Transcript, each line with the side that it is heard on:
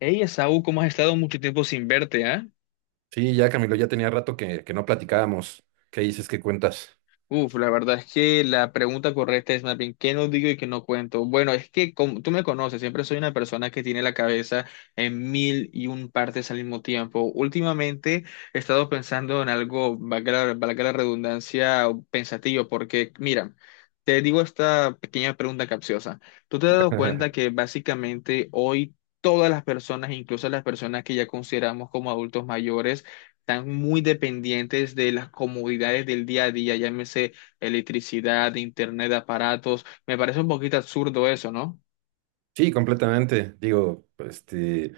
left: Hey, Esaú, ¿cómo has estado mucho tiempo sin verte, ah?
right: Sí, ya Camilo, ya tenía rato que no platicábamos. ¿Qué dices? ¿Qué cuentas?
left: Uf, la verdad es que la pregunta correcta es más bien, ¿qué no digo y qué no cuento? Bueno, es que como tú me conoces, siempre soy una persona que tiene la cabeza en mil y un partes al mismo tiempo. Últimamente he estado pensando en algo, valga la redundancia, pensativo, porque mira, te digo esta pequeña pregunta capciosa. ¿Tú te has dado cuenta que básicamente hoy todas las personas, incluso las personas que ya consideramos como adultos mayores, están muy dependientes de las comodidades del día a día, llámese electricidad, internet, aparatos? Me parece un poquito absurdo eso, ¿no?
right: Sí, completamente. Digo,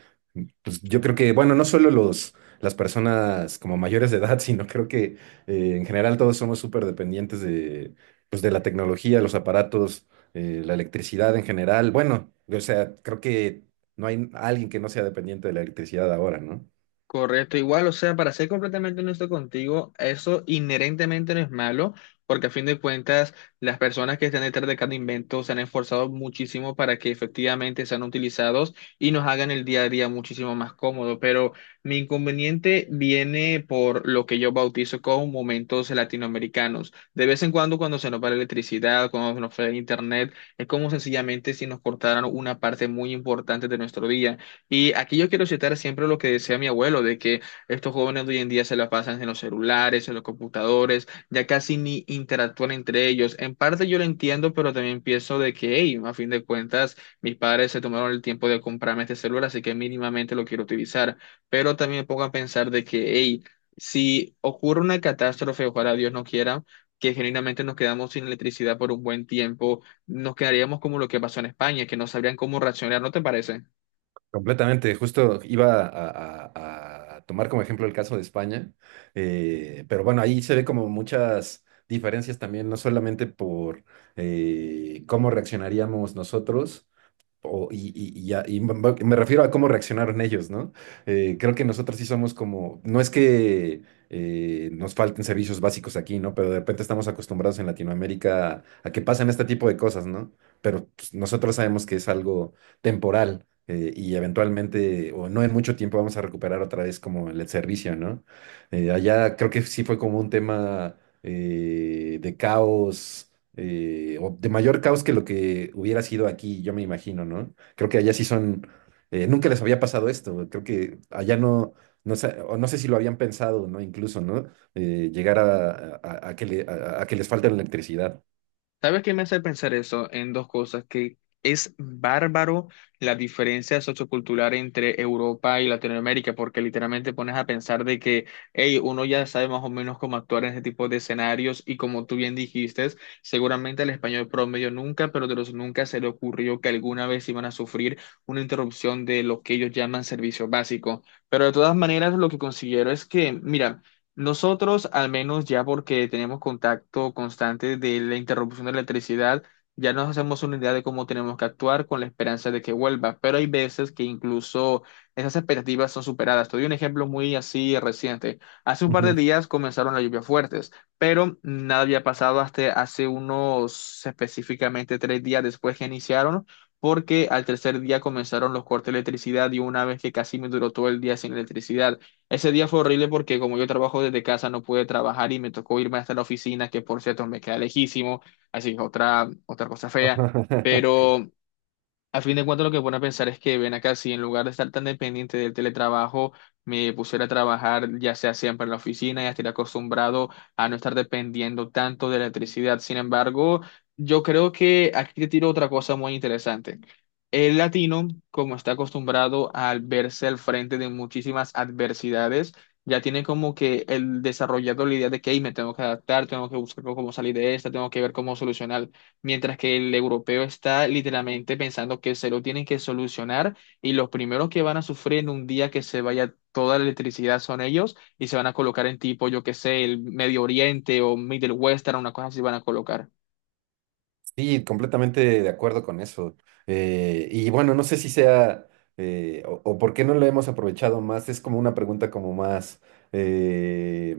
right: pues yo creo que, bueno, no solo las personas como mayores de edad, sino creo que en general todos somos súper dependientes de, pues, de la tecnología, los aparatos, la electricidad en general. Bueno, o sea, creo que no hay alguien que no sea dependiente de la electricidad ahora, ¿no?
left: Correcto, igual, o sea, para ser completamente honesto contigo, eso inherentemente no es malo, porque a fin de cuentas las personas que están detrás de cada invento se han esforzado muchísimo para que efectivamente sean utilizados y nos hagan el día a día muchísimo más cómodo, pero mi inconveniente viene por lo que yo bautizo como momentos latinoamericanos. De vez en cuando cuando se nos va la electricidad, cuando se nos va el internet, es como sencillamente si nos cortaran una parte muy importante de nuestro día. Y aquí yo quiero citar siempre lo que decía mi abuelo, de que estos jóvenes de hoy en día se la pasan en los celulares, en los computadores, ya casi ni interactúan entre ellos. En parte yo lo entiendo, pero también pienso de que, hey, a fin de cuentas, mis padres se tomaron el tiempo de comprarme este celular, así que mínimamente lo quiero utilizar. Pero también me pongo a pensar de que, hey, si ocurre una catástrofe, ojalá Dios no quiera, que genuinamente nos quedamos sin electricidad por un buen tiempo, nos quedaríamos como lo que pasó en España, que no sabrían cómo reaccionar, ¿no te parece?
right: Completamente, justo iba a tomar como ejemplo el caso de España, pero bueno, ahí se ve como muchas diferencias también, no solamente por cómo reaccionaríamos nosotros, y ya, y refiero a cómo reaccionaron ellos, ¿no? Creo que nosotros sí somos como, no es que nos falten servicios básicos aquí, ¿no? Pero de repente estamos acostumbrados en Latinoamérica a, que pasen este tipo de cosas, ¿no? Pero pues, nosotros sabemos que es algo temporal y eventualmente, o no en mucho tiempo, vamos a recuperar otra vez como el servicio, ¿no? Allá creo que sí fue como un tema de caos, o de mayor caos que lo que hubiera sido aquí, yo me imagino, ¿no? Creo que allá sí son, nunca les había pasado esto, creo que allá no, no sé, o no sé si lo habían pensado, ¿no? Incluso, ¿no? Llegar a, a que les falte la electricidad.
left: ¿Sabes qué me hace pensar eso? En dos cosas, que es bárbaro la diferencia sociocultural entre Europa y Latinoamérica, porque literalmente pones a pensar de que, hey, uno ya sabe más o menos cómo actuar en ese tipo de escenarios y como tú bien dijiste, seguramente al español promedio nunca, pero de los nunca se le ocurrió que alguna vez iban a sufrir una interrupción de lo que ellos llaman servicio básico. Pero de todas maneras, lo que considero es que, mira, nosotros, al menos ya porque tenemos contacto constante de la interrupción de la electricidad, ya nos hacemos una idea de cómo tenemos que actuar con la esperanza de que vuelva, pero hay veces que incluso esas expectativas son superadas. Te doy un ejemplo muy así reciente. Hace un par de
right: Ujú.
left: días comenzaron las lluvias fuertes, pero nada había pasado hasta hace unos específicamente 3 días después que iniciaron, porque al tercer día comenzaron los cortes de electricidad y una vez que casi me duró todo el día sin electricidad. Ese día fue horrible porque como yo trabajo desde casa no pude trabajar y me tocó irme hasta la oficina, que por cierto me queda lejísimo, así que otra cosa fea. Pero a fin de cuentas, lo que pone a pensar es que ven acá, si en lugar de estar tan dependiente del teletrabajo, me pusiera a trabajar ya sea siempre en la oficina, ya estaría acostumbrado a no estar dependiendo tanto de electricidad. Sin embargo, yo creo que aquí te tiro otra cosa muy interesante. El latino, como está acostumbrado al verse al frente de muchísimas adversidades, ya tiene como que el desarrollado la idea de que "Ey, me tengo que adaptar, tengo que buscar cómo salir de esta, tengo que ver cómo solucionar", mientras que el europeo está literalmente pensando que se lo tienen que solucionar y los primeros que van a sufrir en un día que se vaya toda la electricidad son ellos y se van a colocar en tipo, yo qué sé, el Medio Oriente o Middle Western, una cosa así van a colocar.
right: Sí, completamente de acuerdo con eso. Y bueno, no sé si sea o por qué no lo hemos aprovechado más. Es como una pregunta como más eh,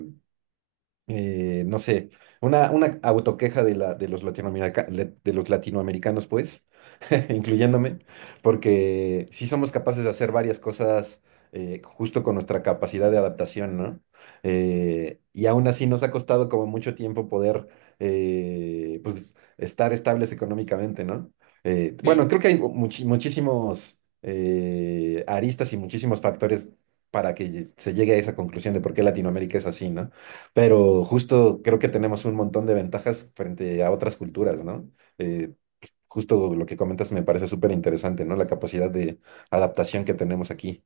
right: no sé, una autoqueja de, los latinoamerica- de los latinoamericanos, pues, incluyéndome, porque sí somos capaces de hacer varias cosas justo con nuestra capacidad de adaptación, ¿no? Y aún así nos ha costado como mucho tiempo poder, pues, estar estables económicamente, ¿no?
left: Sí.
right: Bueno, creo que hay muchísimos aristas y muchísimos factores para que se llegue a esa conclusión de por qué Latinoamérica es así, ¿no? Pero justo creo que tenemos un montón de ventajas frente a otras culturas, ¿no? Eh, Justo lo que comentas me parece súper interesante, ¿no? La capacidad de adaptación que tenemos aquí.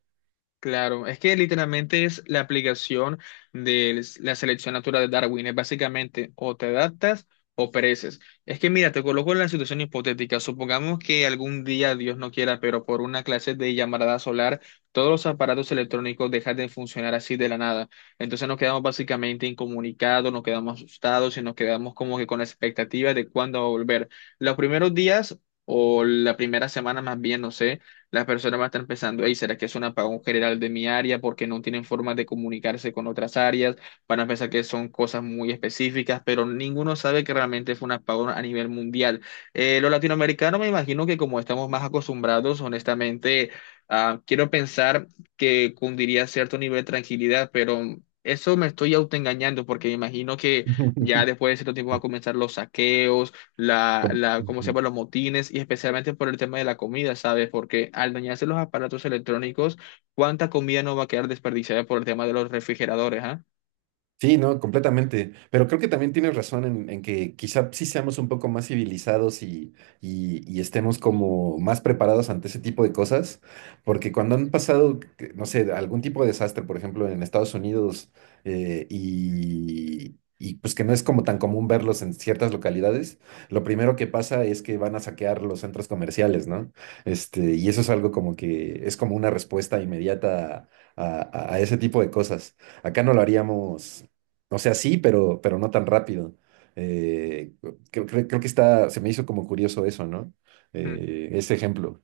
left: Claro, es que literalmente es la aplicación de la selección natural de Darwin. Es básicamente o te adaptas o pereces. Es que mira, te coloco en la situación hipotética. Supongamos que algún día, Dios no quiera, pero por una clase de llamarada solar, todos los aparatos electrónicos dejan de funcionar así de la nada. Entonces nos quedamos básicamente incomunicados, nos quedamos asustados y nos quedamos como que con la expectativa de cuándo va a volver. Los primeros días o la primera semana más bien, no sé, las personas van a estar pensando, hey, ¿será que es un apagón general de mi área porque no tienen forma de comunicarse con otras áreas? Van a pensar que son cosas muy específicas, pero ninguno sabe que realmente fue un apagón a nivel mundial. Los latinoamericanos, me imagino que como estamos más acostumbrados, honestamente, ah, quiero pensar que cundiría cierto nivel de tranquilidad, pero... Eso me estoy autoengañando porque me imagino que ya después de cierto tiempo van a comenzar los saqueos,
right: Com-
left: ¿cómo se llama? Los motines y especialmente por el tema de la comida, ¿sabes? Porque al dañarse los aparatos electrónicos, ¿cuánta comida no va a quedar desperdiciada por el tema de los refrigeradores, ah?
right: Sí, no, completamente. Pero creo que también tienes razón en que quizá sí seamos un poco más civilizados y, y estemos como más preparados ante ese tipo de cosas, porque cuando han pasado, no sé, algún tipo de desastre, por ejemplo, en Estados Unidos, y pues que no es como tan común verlos en ciertas localidades, lo primero que pasa es que van a saquear los centros comerciales, ¿no? Este, y eso es algo como que es como una respuesta inmediata a a ese tipo de cosas. Acá no lo haríamos, o sea, sí, pero no tan rápido. Eh, Creo que está, se me hizo como curioso eso, ¿no? Ese ejemplo.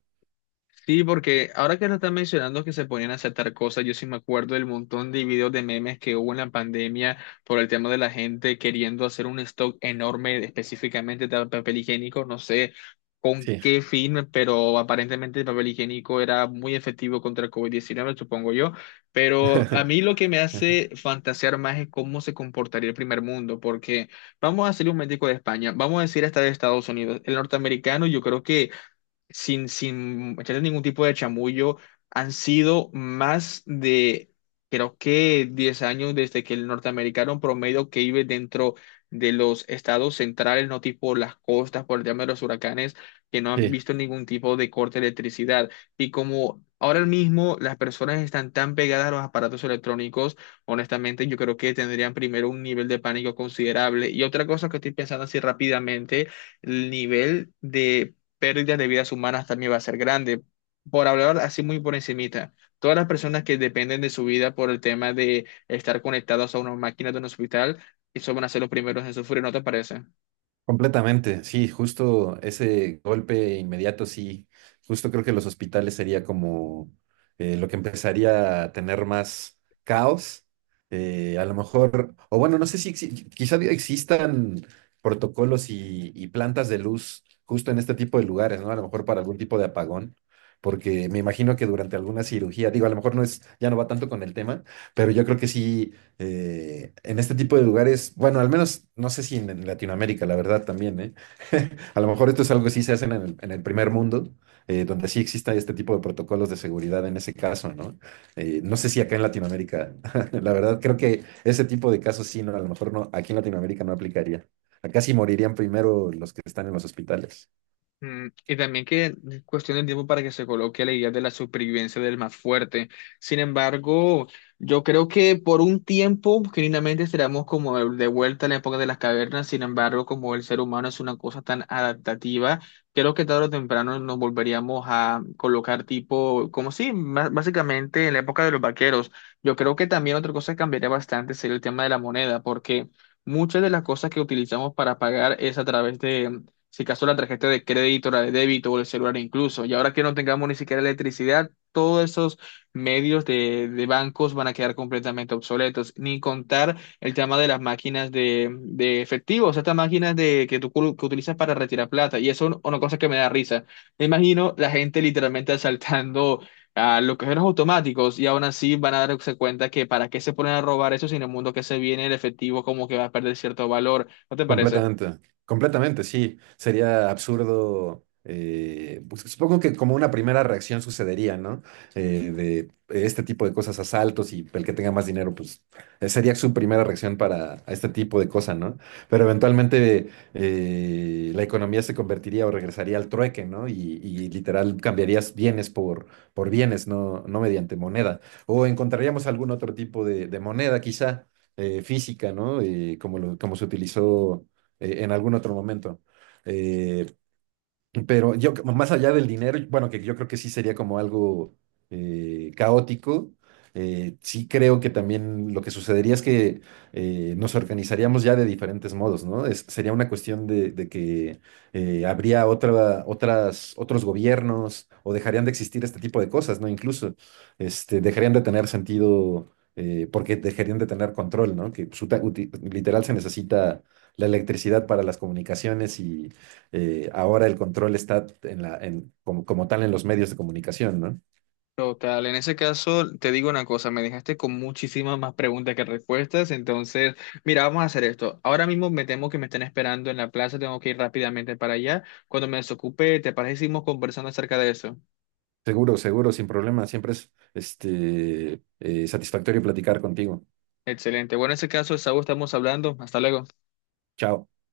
left: Sí, porque ahora que lo están mencionando que se ponían a aceptar cosas, yo sí me acuerdo del montón de videos de memes que hubo en la pandemia por el tema de la gente queriendo hacer un stock enorme específicamente de papel higiénico, no sé con
right: Sí.
left: qué fin, pero aparentemente el papel higiénico era muy efectivo contra el COVID-19, supongo yo. Pero a mí lo que me hace fantasear más es cómo se comportaría el primer mundo, porque vamos a hacer un médico de España, vamos a decir hasta de Estados Unidos, el norteamericano, yo creo que sin echarle ningún tipo de chamullo, han sido más de, creo que 10 años desde que el norteamericano promedio que vive dentro de los estados centrales, no tipo las costas por el tema de los huracanes, que no han
right: Sí.
left: visto ningún tipo de corte de electricidad. Y como ahora mismo las personas están tan pegadas a los aparatos electrónicos, honestamente yo creo que tendrían primero un nivel de pánico considerable. Y otra cosa que estoy pensando así rápidamente, el nivel de pérdidas de vidas humanas también va a ser grande. Por hablar así muy por encimita, todas las personas que dependen de su vida por el tema de estar conectados a unas máquinas de un hospital, y eso van a ser los primeros en sufrir, ¿no te parece?
right: Completamente, sí, justo ese golpe inmediato, sí, justo creo que los hospitales sería como lo que empezaría a tener más caos, a lo mejor, o bueno, no sé si exi- quizá existan protocolos y plantas de luz justo en este tipo de lugares, ¿no? A lo mejor para algún tipo de apagón, porque me imagino que durante alguna cirugía, digo, a lo mejor no es, ya no va tanto con el tema, pero yo creo que sí en este tipo de lugares, bueno, al menos no sé si en, en Latinoamérica, la verdad también, ¿eh? A lo mejor esto es algo que sí se hacen en el primer mundo, donde sí exista este tipo de protocolos de seguridad en ese caso, ¿no? No sé si acá en Latinoamérica, la verdad creo que ese tipo de casos sí, no, a lo mejor no, aquí en Latinoamérica no aplicaría. Acá sí morirían primero los que están en los hospitales.
left: Mm, y también que es cuestión de tiempo para que se coloque la idea de la supervivencia del más fuerte. Sin embargo, yo creo que por un tiempo, genuinamente, estaremos como de vuelta en la época de las cavernas. Sin embargo, como el ser humano es una cosa tan adaptativa, creo que tarde o temprano nos volveríamos a colocar tipo, como sí, básicamente en la época de los vaqueros. Yo creo que también otra cosa que cambiaría bastante sería el tema de la moneda, porque... Muchas de las cosas que utilizamos para pagar es a través de si acaso la tarjeta de crédito, la de débito o el celular incluso. Y ahora que no tengamos ni siquiera electricidad, todos esos medios de bancos van a quedar completamente obsoletos. Ni contar el tema de las máquinas de efectivo, o sea, estas que que utilizas para retirar plata. Y eso es una cosa que me da risa. Me imagino la gente literalmente asaltando a los cajeros automáticos y aún así van a darse cuenta que para qué se ponen a robar eso si en el mundo que se viene el efectivo como que va a perder cierto valor. ¿No te parece?
right: Completamente, completamente, sí. Sería absurdo. Pues, supongo que como una primera reacción sucedería, ¿no? De este tipo de cosas, asaltos y el que tenga más dinero, pues sería su primera reacción para este tipo de cosas, ¿no? Pero eventualmente la economía se convertiría o regresaría al trueque, ¿no? Y literal cambiarías bienes por bienes, no, no mediante moneda. O encontraríamos algún otro tipo de moneda, quizá física, ¿no? Como, como se utilizó en algún otro momento. Eh, pero yo, más allá del dinero, bueno, que yo creo que sí sería como algo caótico, sí creo que también lo que sucedería es que nos organizaríamos ya de diferentes modos, ¿no? Sería una cuestión de que habría otros gobiernos o dejarían de existir este tipo de cosas, ¿no? Incluso este, dejarían de tener sentido porque dejarían de tener control, ¿no? Que literal se necesita la electricidad para las comunicaciones ahora el control está en la, en, como, como tal en los medios de comunicación, ¿no?
left: Total, en ese caso te digo una cosa, me dejaste con muchísimas más preguntas que respuestas, entonces, mira, vamos a hacer esto. Ahora mismo me temo que me están esperando en la plaza, tengo que ir rápidamente para allá. Cuando me desocupe, ¿te parece que seguimos conversando acerca de eso?
right: Seguro, seguro, sin problema. Siempre es este, satisfactorio platicar contigo.
left: Excelente. Bueno, en ese caso, Saúl, estamos hablando. Hasta luego.
right: Chao.